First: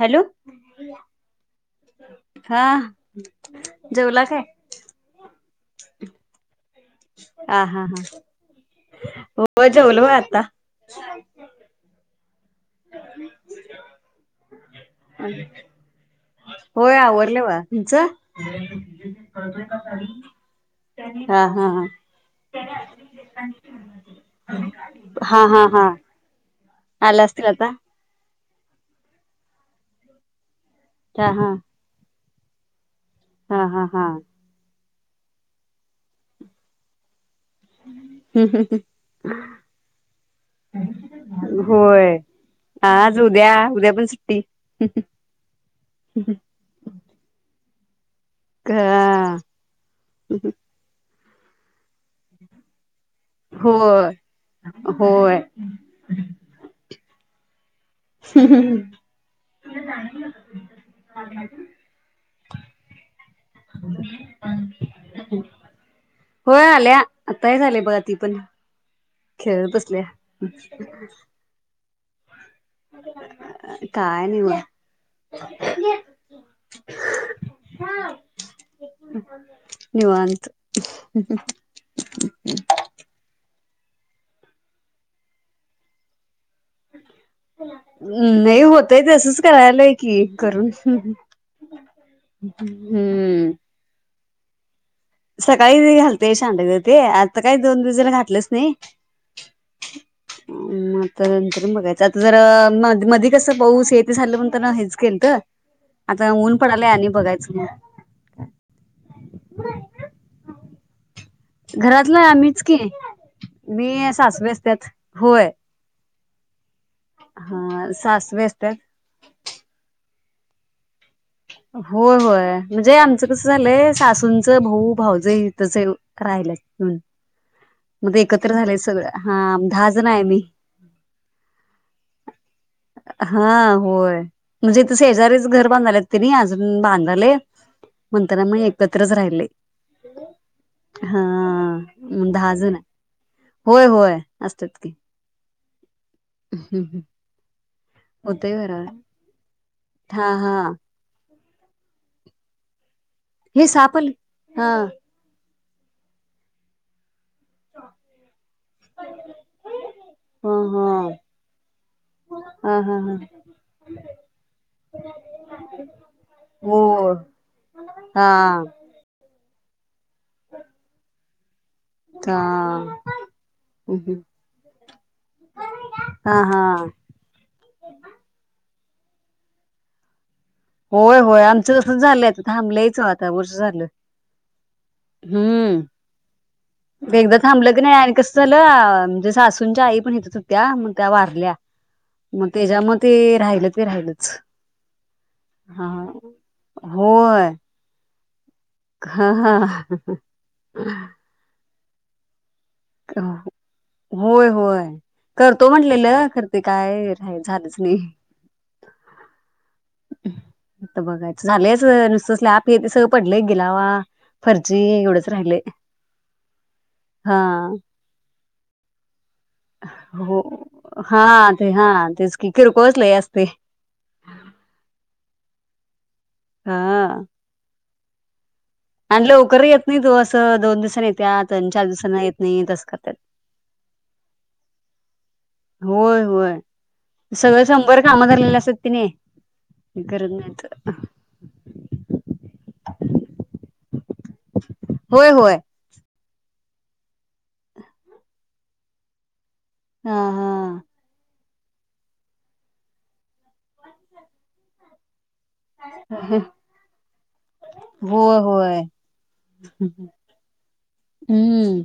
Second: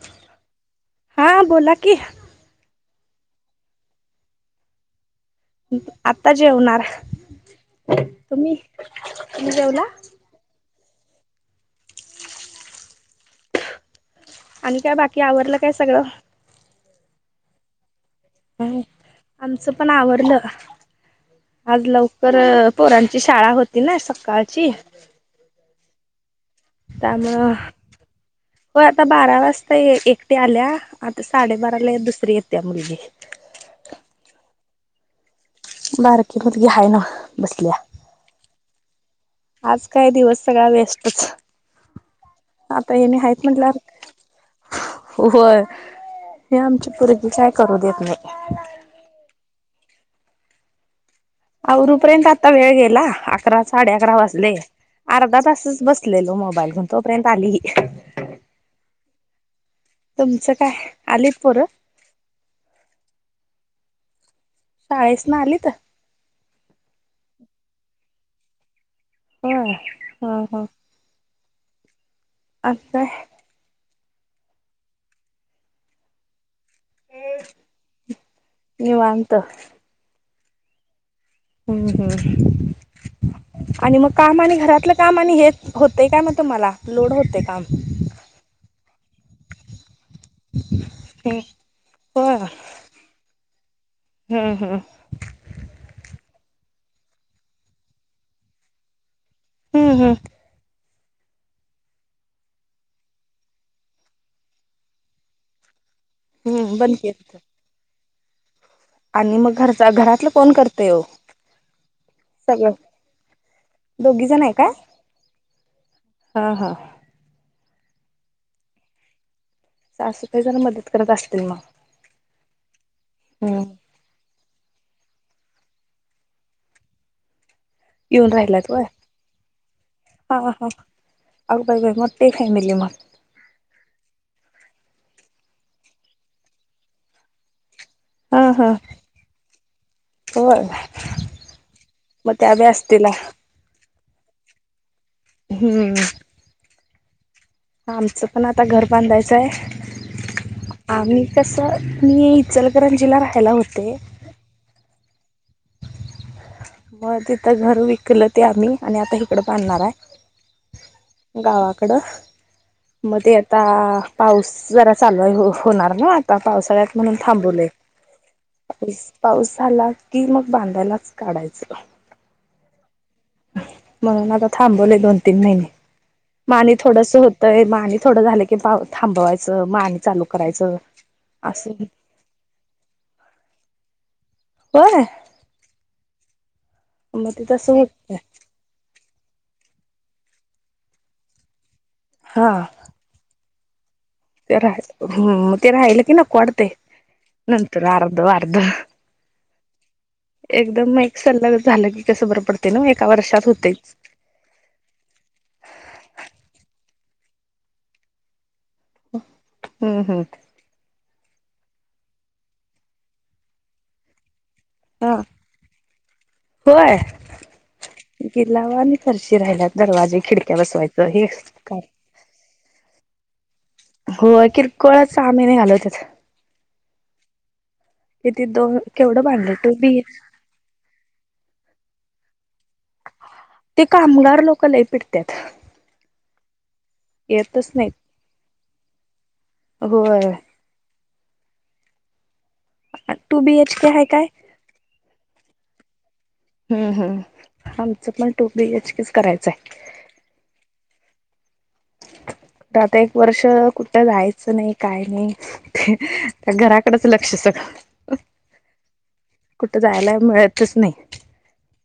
Hello हां बोला की हा जेवला काय आता जेवणार आ हा तुम्ही हा तुम्ही हो जेवला जवल म आता ह आणि काय बाकी आवरलं काय सगळं होय आवरले व तुमचं ह आमचं पण आवडलं हा हा आज हा लवकर पोरांची शाळा होती ना सकाळची हा हा हा आला त्यामुं असतील आता हो आता बारा वाजता एकटी आल्या आता हा साडेबारा ले दुसरी येत्या मुगी हा हा हा बार कि मोत घ आहेय ना बसल्या हम्म हम ह आज काय दिवस सगळा बेस्टच होय आता हे म आज आहेत उद्या म्हटल्या उद्या पण सुट्टी होय हे आमची भरगी काय करू देत नाही हं आवरपर्यंत आता वेळ गेला अकरा साडे होय अकरा वाजले होय अर्धा तासच बस दिलेलो मोबाईल घेऊन तोपर्यंत आली हम्म तुमचं काय आलीत पोरं? ह हो शाळेस ना आली तर होय आल्या आताही झाले बघा ती पण खेळत होय हा बसल्या आच्छ काय नाही म निवांत निवात ह ह हम्म हम् आणि मग काम आणि घरातलं काम आणि हेच होतेय काय मग तुम्हाला लोड होते काम नाही होतय तसंच करायलाय की करून हम्म होय हम्म हा हा सकाळी घालते शांड ते आता काही दोन दिवला घातलंच नाही हम्म हम्म म तर नंतर बघायचं आता जरा म मध कस पाऊस येत झालं म्हण हेच गेल तर आता ऊन पड हम्म आलाय बंद आणि की बघायचं म आणि मग घरचा घरातलं कोण करतेय घरातलं आम्हीच की मी दोघी जण सासवे आहे अस काय? त्यात होय हा हा हा सास व्यस्त जाश काही जरा मदत करत असतील मग हो होय म्हणजे आमचं कसं हम्म झालंय सासूंचं भाऊ भाव ज त राहिला मध्ये येऊन एकत्र राहिल्यात झालेय होय सगळं हा दहा जण आहे मी आगबाय म मो तेही फेमिली मत हा होय म्हणजे त शेजारीच घर बांधले तनी अजून बांधाले म्हणताना मग एकत्रच राहिले हो हा मग दहा त्याब जण आहे असतील ना होय होय असतत की हम्म हम् ह् आमचं पण आता घर बांधायचं आहे हा हा आम्ही कसं मी इचलकरंजीला राहते हे साप आला मग तिथं घर विकलं ते आम्ही आणि आता इकडं बांधणार आहे. ह ह गावाकडं ह ह ह मध्ये आता पाऊस जरा चालू हो होणार ना आता हो पावसाळ्यात म्हणून थांबवलय हा पाऊस झाला की मग बांधायलाच काढायचं हा म्हणून आता थांबवले दोन तीन महिने म हा आणि थोडस होत तर म आणि थोडं झालं की पाव थांबवायचं मा आणि चालू करायचं होय होय असं आमचं तसंच झालंय थांबलंयच आता वर्ष झालं. होय हम्म मग एकदा ते थांबलं तसं की नाही आणि होत कस चला म्हणजे सासूंच्या आई पण येतात होत्या मग त्या वारल्या मग हा त्याच्या म ते राहिल ते राहिलच तेरा हम्म तेरा हा हहिला की न कोडतेय होय नंतर अर्ध अर्ध हा हा एकदम एक सल्लग झालं की कसं बरं पडते ना म एका वर्षात होतेच होय होय करतो म्हटलेलं करते काय रा झालंच नाही हम्म हम्म आता बघायचं झालंयच नुसतंच स्लॅप सगळं पडलं एक गिलावा फरशी हा एवढच राहिले होय हा गिलावा आणि फरशी राहिला दरवाजे हो खिडक्या बसवायचं हा हे. ते काय हा तेच की किरकोळ च लय असतय. होय किरकोळच सहा महिने घालवत्यात हा किती दोन केवढं आणि बांधलं लवकर टू येत नाही बी तो असं दोन दिवसांनी येत्यात आणि चार दिवसांन येत नाही असं कर ते कामगार लोक लय पिडत्यात. होय होय सगळं येतच नाहीत शंभर काम झालेले असतात की नि करत होय नाहीत टू बीएच के आहे काय होय होय हम् हम् आमचं पण टू बी एच के च करायचंय हा हा आता एक वर्ष कुठं जायचं नाही काय नाही त्या घराकडच लक्ष सगळ होय होय कुठं जायला मिळतच नाही. हम्म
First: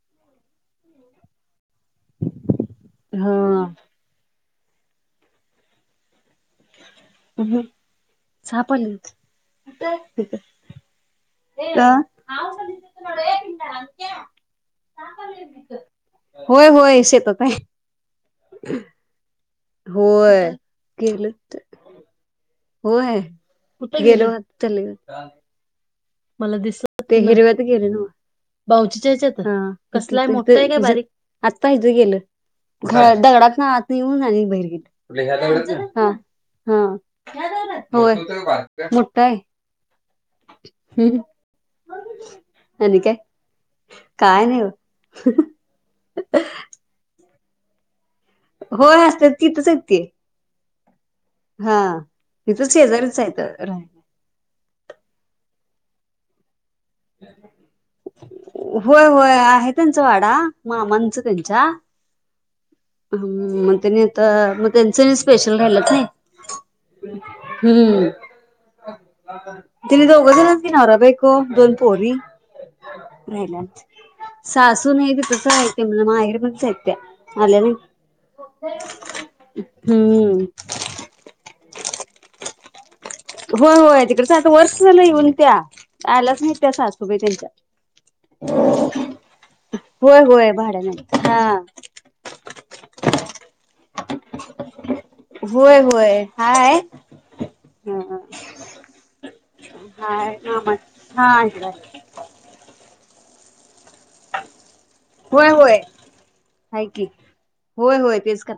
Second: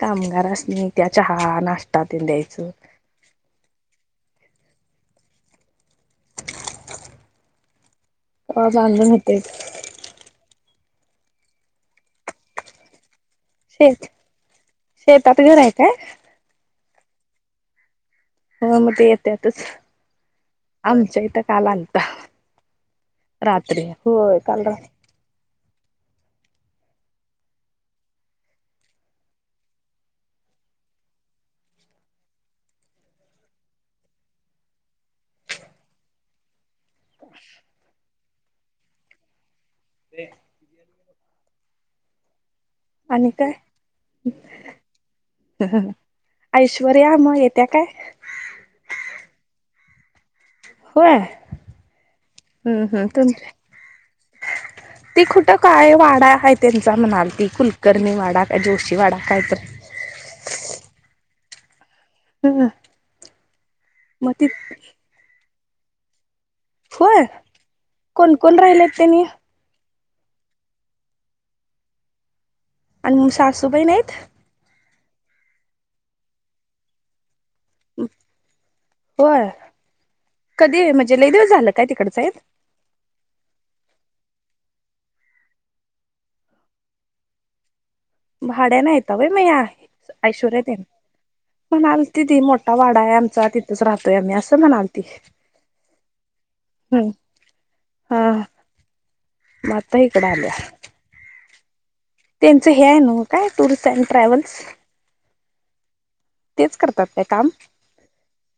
कामगारासनी त्या चहा नाश्टा तिनं द्यायचं हा तवा साप आलेलं बांधून होते शेत शेतात घर आहे काय [unintelligible] होय होय शेतात आहे हा मग ते येत्यात होय गेलं तर काल आलता रात्री कुठे गेलो होय काल रात्री हो मला दिसत ते हिरव्यात गेलय न्हवं बाऊचीच्या ह्याच्यात कसलाय मोठ का बारीक आता हिथं गेलं दगडात न आत येऊन बहिर गेला हा हो आहे मोठा आहे ते फर आणि काय नाही ऐश्वर्या मग येत्या काय हो असते तिथचते होय हा तिथं हम्म हम्म शेजारीच तुम आहे तर रा ती कुठं काय वाडा त्यांचा म्हणाल की कुलकर्णीवाडा काय होय जोशीवाडा होय काय तर आहे त्यांचा वाडा मामणचं त्यांच्या ह हम मग त्यांनी आता मग त्यांच स्पेशल राहिलंत नाही होय कोण कोण राहिले आहेत त्यांनी दिने दोघं ज त नरा बको दोन पोरी आणि राहिल्या सासूबाई नाहीत सासू आहे त तसं ित म्हण माहेड पणच ह्या आल्या नाही होय हम्म कधी म्हणजे लय दिवस झालं काय तिकडचं आहे होय होय तिकडच आता वर्ष झालं येऊन त्या आल्याचं नाहीत त्या सासूबाई त्यांच्या भाड्यानं आहेत व्हय मग ह्या होय होय ऐश्वर्यात तेन भाड्याने हा म्हणाल ति ती मोठा वाडा आहे आमचा तिथच राहतोय आम्ही असं म्हणाल ती होय होय हाय ह हा मग आता इकडं आल्या हामस् हा त्यांचं हे आहे न काय टूर्स अँड ट्रॅव्हल्स होय होय तेच आहे की करतात काय काम होय होय तेच क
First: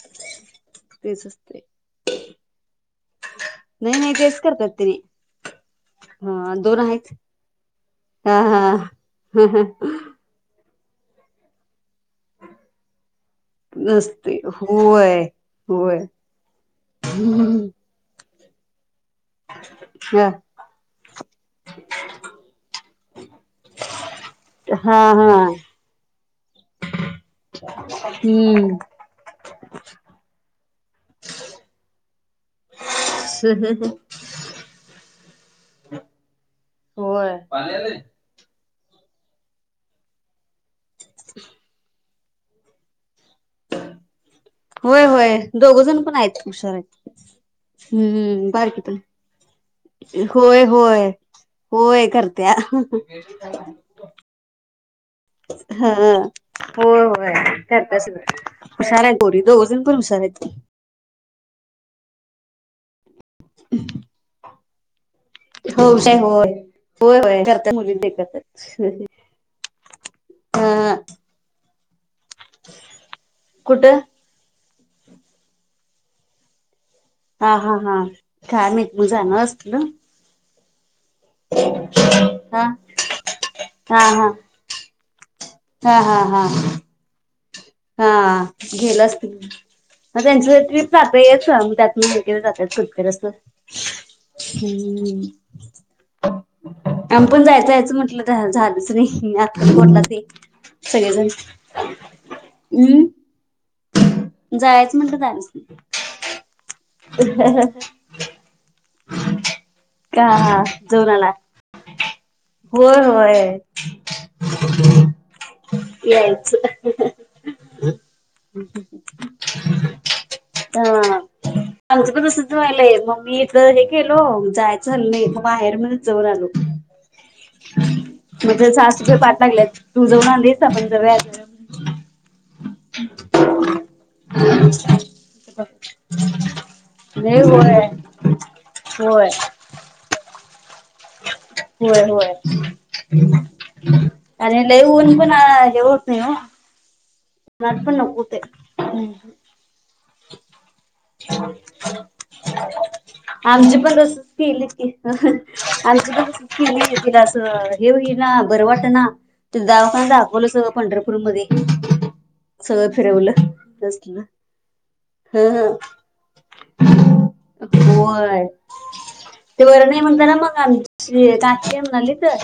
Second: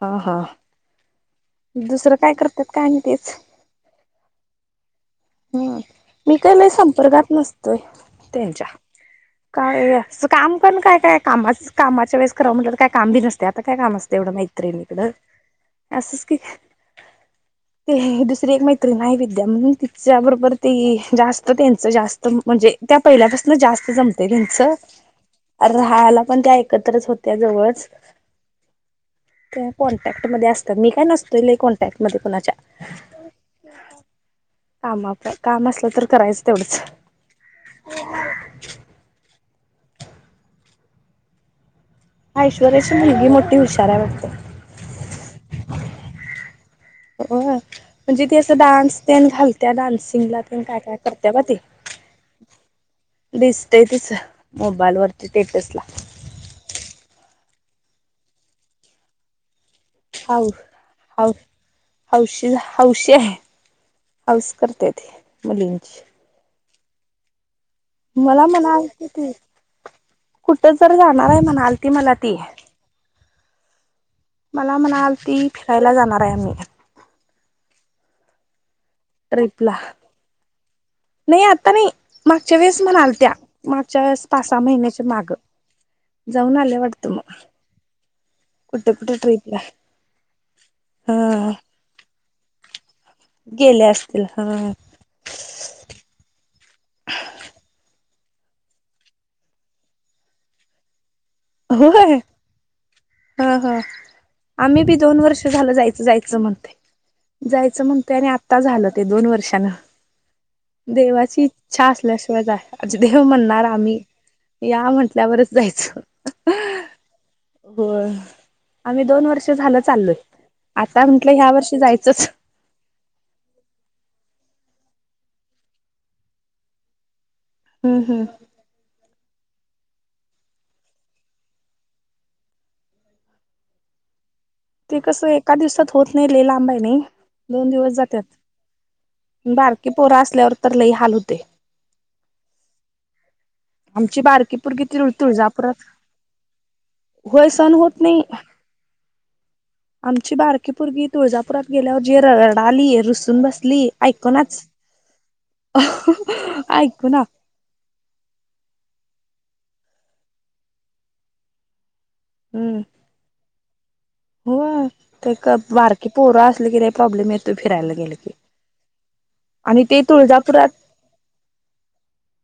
हा हा तेच असते दुसरं काय करतात का आणि तेच नेन केस करतिन हम्म मी हा काय लय दोन आहेतच संपर्कात नसतोय ह हा त्यांच्या ह ह काय काम करण काय काय कामा कामाच्या वेळेस कराव म्हटलं तर काय काम बी नस ते आता काय काम असतं नसते एवढं माैत्री नििकडं होय असंच की हम् ते दुसरी एक मैत्री नाही विद्या म्हणून ति ह त्याबरोबर ते जास्त त्यांचं जास्त म्हणजे त्या पहिल्यापासून जास्त जमते त्यांचं हा हा राहायला पण त्या एकत्रच होत्या जवळ हम्म त्या कॉन्टॅक्टमध्येध्ये असतात मी काय नसतो ल कॉन्टॅक्टमध्ये कोुणाच्या ह ह काम आपलं काम असलं तर करायचं तेवढंच हो आहे पा ह ऐश्वर्याची मुलगी मोठी हुशारा वाटते होय होय दोघजण पण आहेतच खुशारा होय म्हणजे ती हम् असं बारकी प डान्स तेन घालत्या डान्सिंगला तेन होय काय काय होय करत्या बा ती होय करत्या मोबाईलवररती हा हो होय करताच ब हुशार आहे गोरी दोज ह हौशी हौशी आहे पाऊस करतेेत मुलींची होर हो ये हो ये मला म्हणाल ती कुठ जर जाणार आहे म्हणाल ती मला ती कुठ मला म्हणालती फिरायला जाणार आहे म्हणे हा हा हा काय मी पण जाण असल नई आता नई मागच्या हा वेळेस म्हणाल आलत्या हा मागच्या वेळेस हा पासा सहा महिन्याच्या माग हा हा हा जाऊन आल्या वाटत मग हा कुठे गेलं कुठे असत ट्रीपला मग त्यांच तात येच हा मग त्यात मग तिथ जात्यात फिर फिर आस्ती गेल्या असतील हा हा हम् [inaudible] आम्ही पण जायचं जायचं म्हटलं त झालंच नाही आता म्हटला ते सगळेजण हो ये ह ह ह आम्ही बी दोन वर्ष झालंच नाही झालं, जायच जायचं म्हणतेय, जायचं म्हणतेय आणि आता झालं ते दोन वर्षान. का जाऊन आला देवाची इच्छा असल्याशिवाय जा, होय देव होय म्हणणार आम्ही या म्हंटल्यावरच जायचं. [unintelligible] होय. आम्ही दोन वर्ष झालं चालोय, आता म्हंटलं ह्या वर्षी जायचंच. फीरालंय मग मी हे केलो, जायचं हाय म बाहेर म्हण जऊन आलो. हम्म हम्म. ज सहाास रुपये पाात लागले तू जऊन आणस आपण ज [unintelligible] [inaudible] ते कसं एका दिवसात होत नाही, लई लांबे नाही लय दोन होय दिवस जातात. होय बारकीे पोरा असल्यावर तर, लई हाल होते. होय होय, आमची बारकी आणि पोरगी तुळ लईऊन पण आ हे तुळजापुरात होत नाही हो. होय सण मला पण होत नाही नको ते, हम्म. आमची बारकी पोरगी तुळजापुरात गेल्यावर, जे रडाली रुसून बसली ऐकनाच. आणि तिथस केली ऐकून. तिला असं [unintelligible] हे होईना ना बरं वाट ना, ते दावाखान दाखवलं स पंढरपूर मध्ये. हम्म सगळं फिरवलं, कसल होय, ते क बारके पोरं असले की, लई प्रॉब्लेम येतो, फिरायला गेल की. होय ते आणि बर नाही म्हणता ना मग, तुळजापुरात आमची तात्या म्हणाली त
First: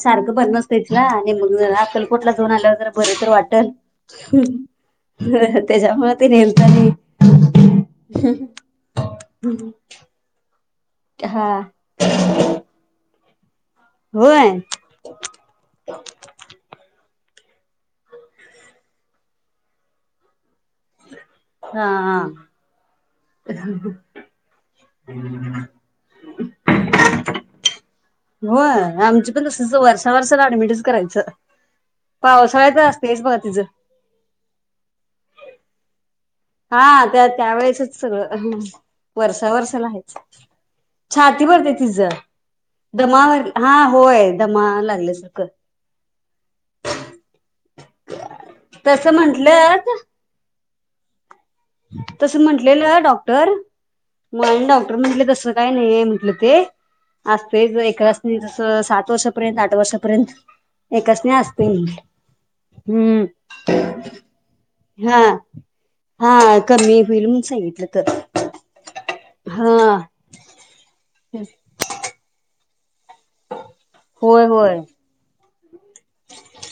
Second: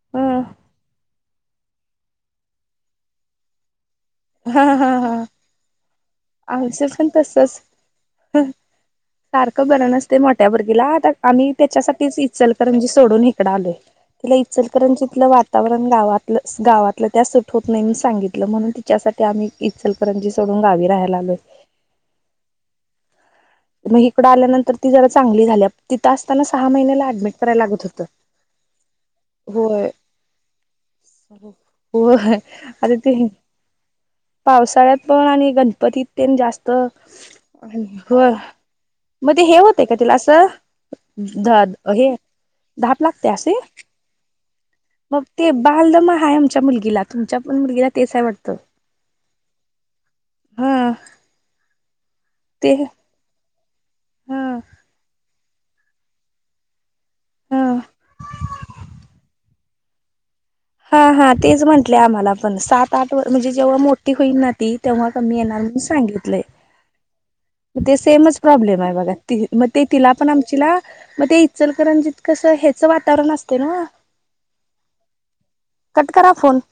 सारखं अ बर नसत. तेचना आणि मग अ आकलकोटला जाऊन आल्यावर जर बर तर वाटल. हो हा हा हा हो त्याच्यामुळच, आमचं पण तसच, सारखं बरं नसतेये मोठ्या पुरगीला, तर हा आम्ही त्याच्यासाठीच ईचाल खर म्हजी सोडून इकडं आलोय, तिला होय इचलकरंजीतल वातावरण, गावात तिला गावातलं त्या, सुट होत नाही म्हणून सांगितलं, म्हणून तिच्यासाठी आम्ही इचलकरंजी सोडून गावी राहला हा हा. मह इकडं आल्यानंतर ती जरा चांगली झालीया, तिथं असताना सहा महिन्याला ऍडमिट करायला लागत होतं. होय, आमची पण तसच, होय वर्षा वर्षला ऍडमिटच करायचं. होय पावसाळ्यात आता असतेच ते बा तिच. पावसाळ्यात पण, आणि गणपतीत तेन जास्त हा त्या त्या त्यावेेळेसच हो सगळं, मग ते वर्षा हे वर्षा होतय का तिला आहेच, असं छाती ध भरते तिच, हे धाप दमा लागते होयल, असे हा. हा होय दमा आलात. मग ते बालदम हाये आमच्या मुलगीला, तुमच्या पण मुलगीला तेच आहे वाटतं. तसं म्हंटलं हा तसं ते म्हटलेलं डॉक्टर, हा मुलानी डॉक्टर म्हटले तसं काय नाहीय म्हंटलं ते. असते हा एकासनी जसं सात वर्षापर्यंत, आठ वर्षापर्यंत, हा हा एकासनी तेच असतंय म्हटले आम्हाला पण, सात आठ हम्म वर म्हणजे जेव्हा मोठी होईल ना ती तेव्हा हा कमी येणार, म्हणून सांगेल. हा कमी होईल म्हणून सांगितलं ते तर सेमच प्रॉब्लेम आहे बघा, ती हा ते तिला. पण आमचीला मग ते इचलकरंजत कसं, हेच वातावरण असते ना. होय होय. कट करा फोन.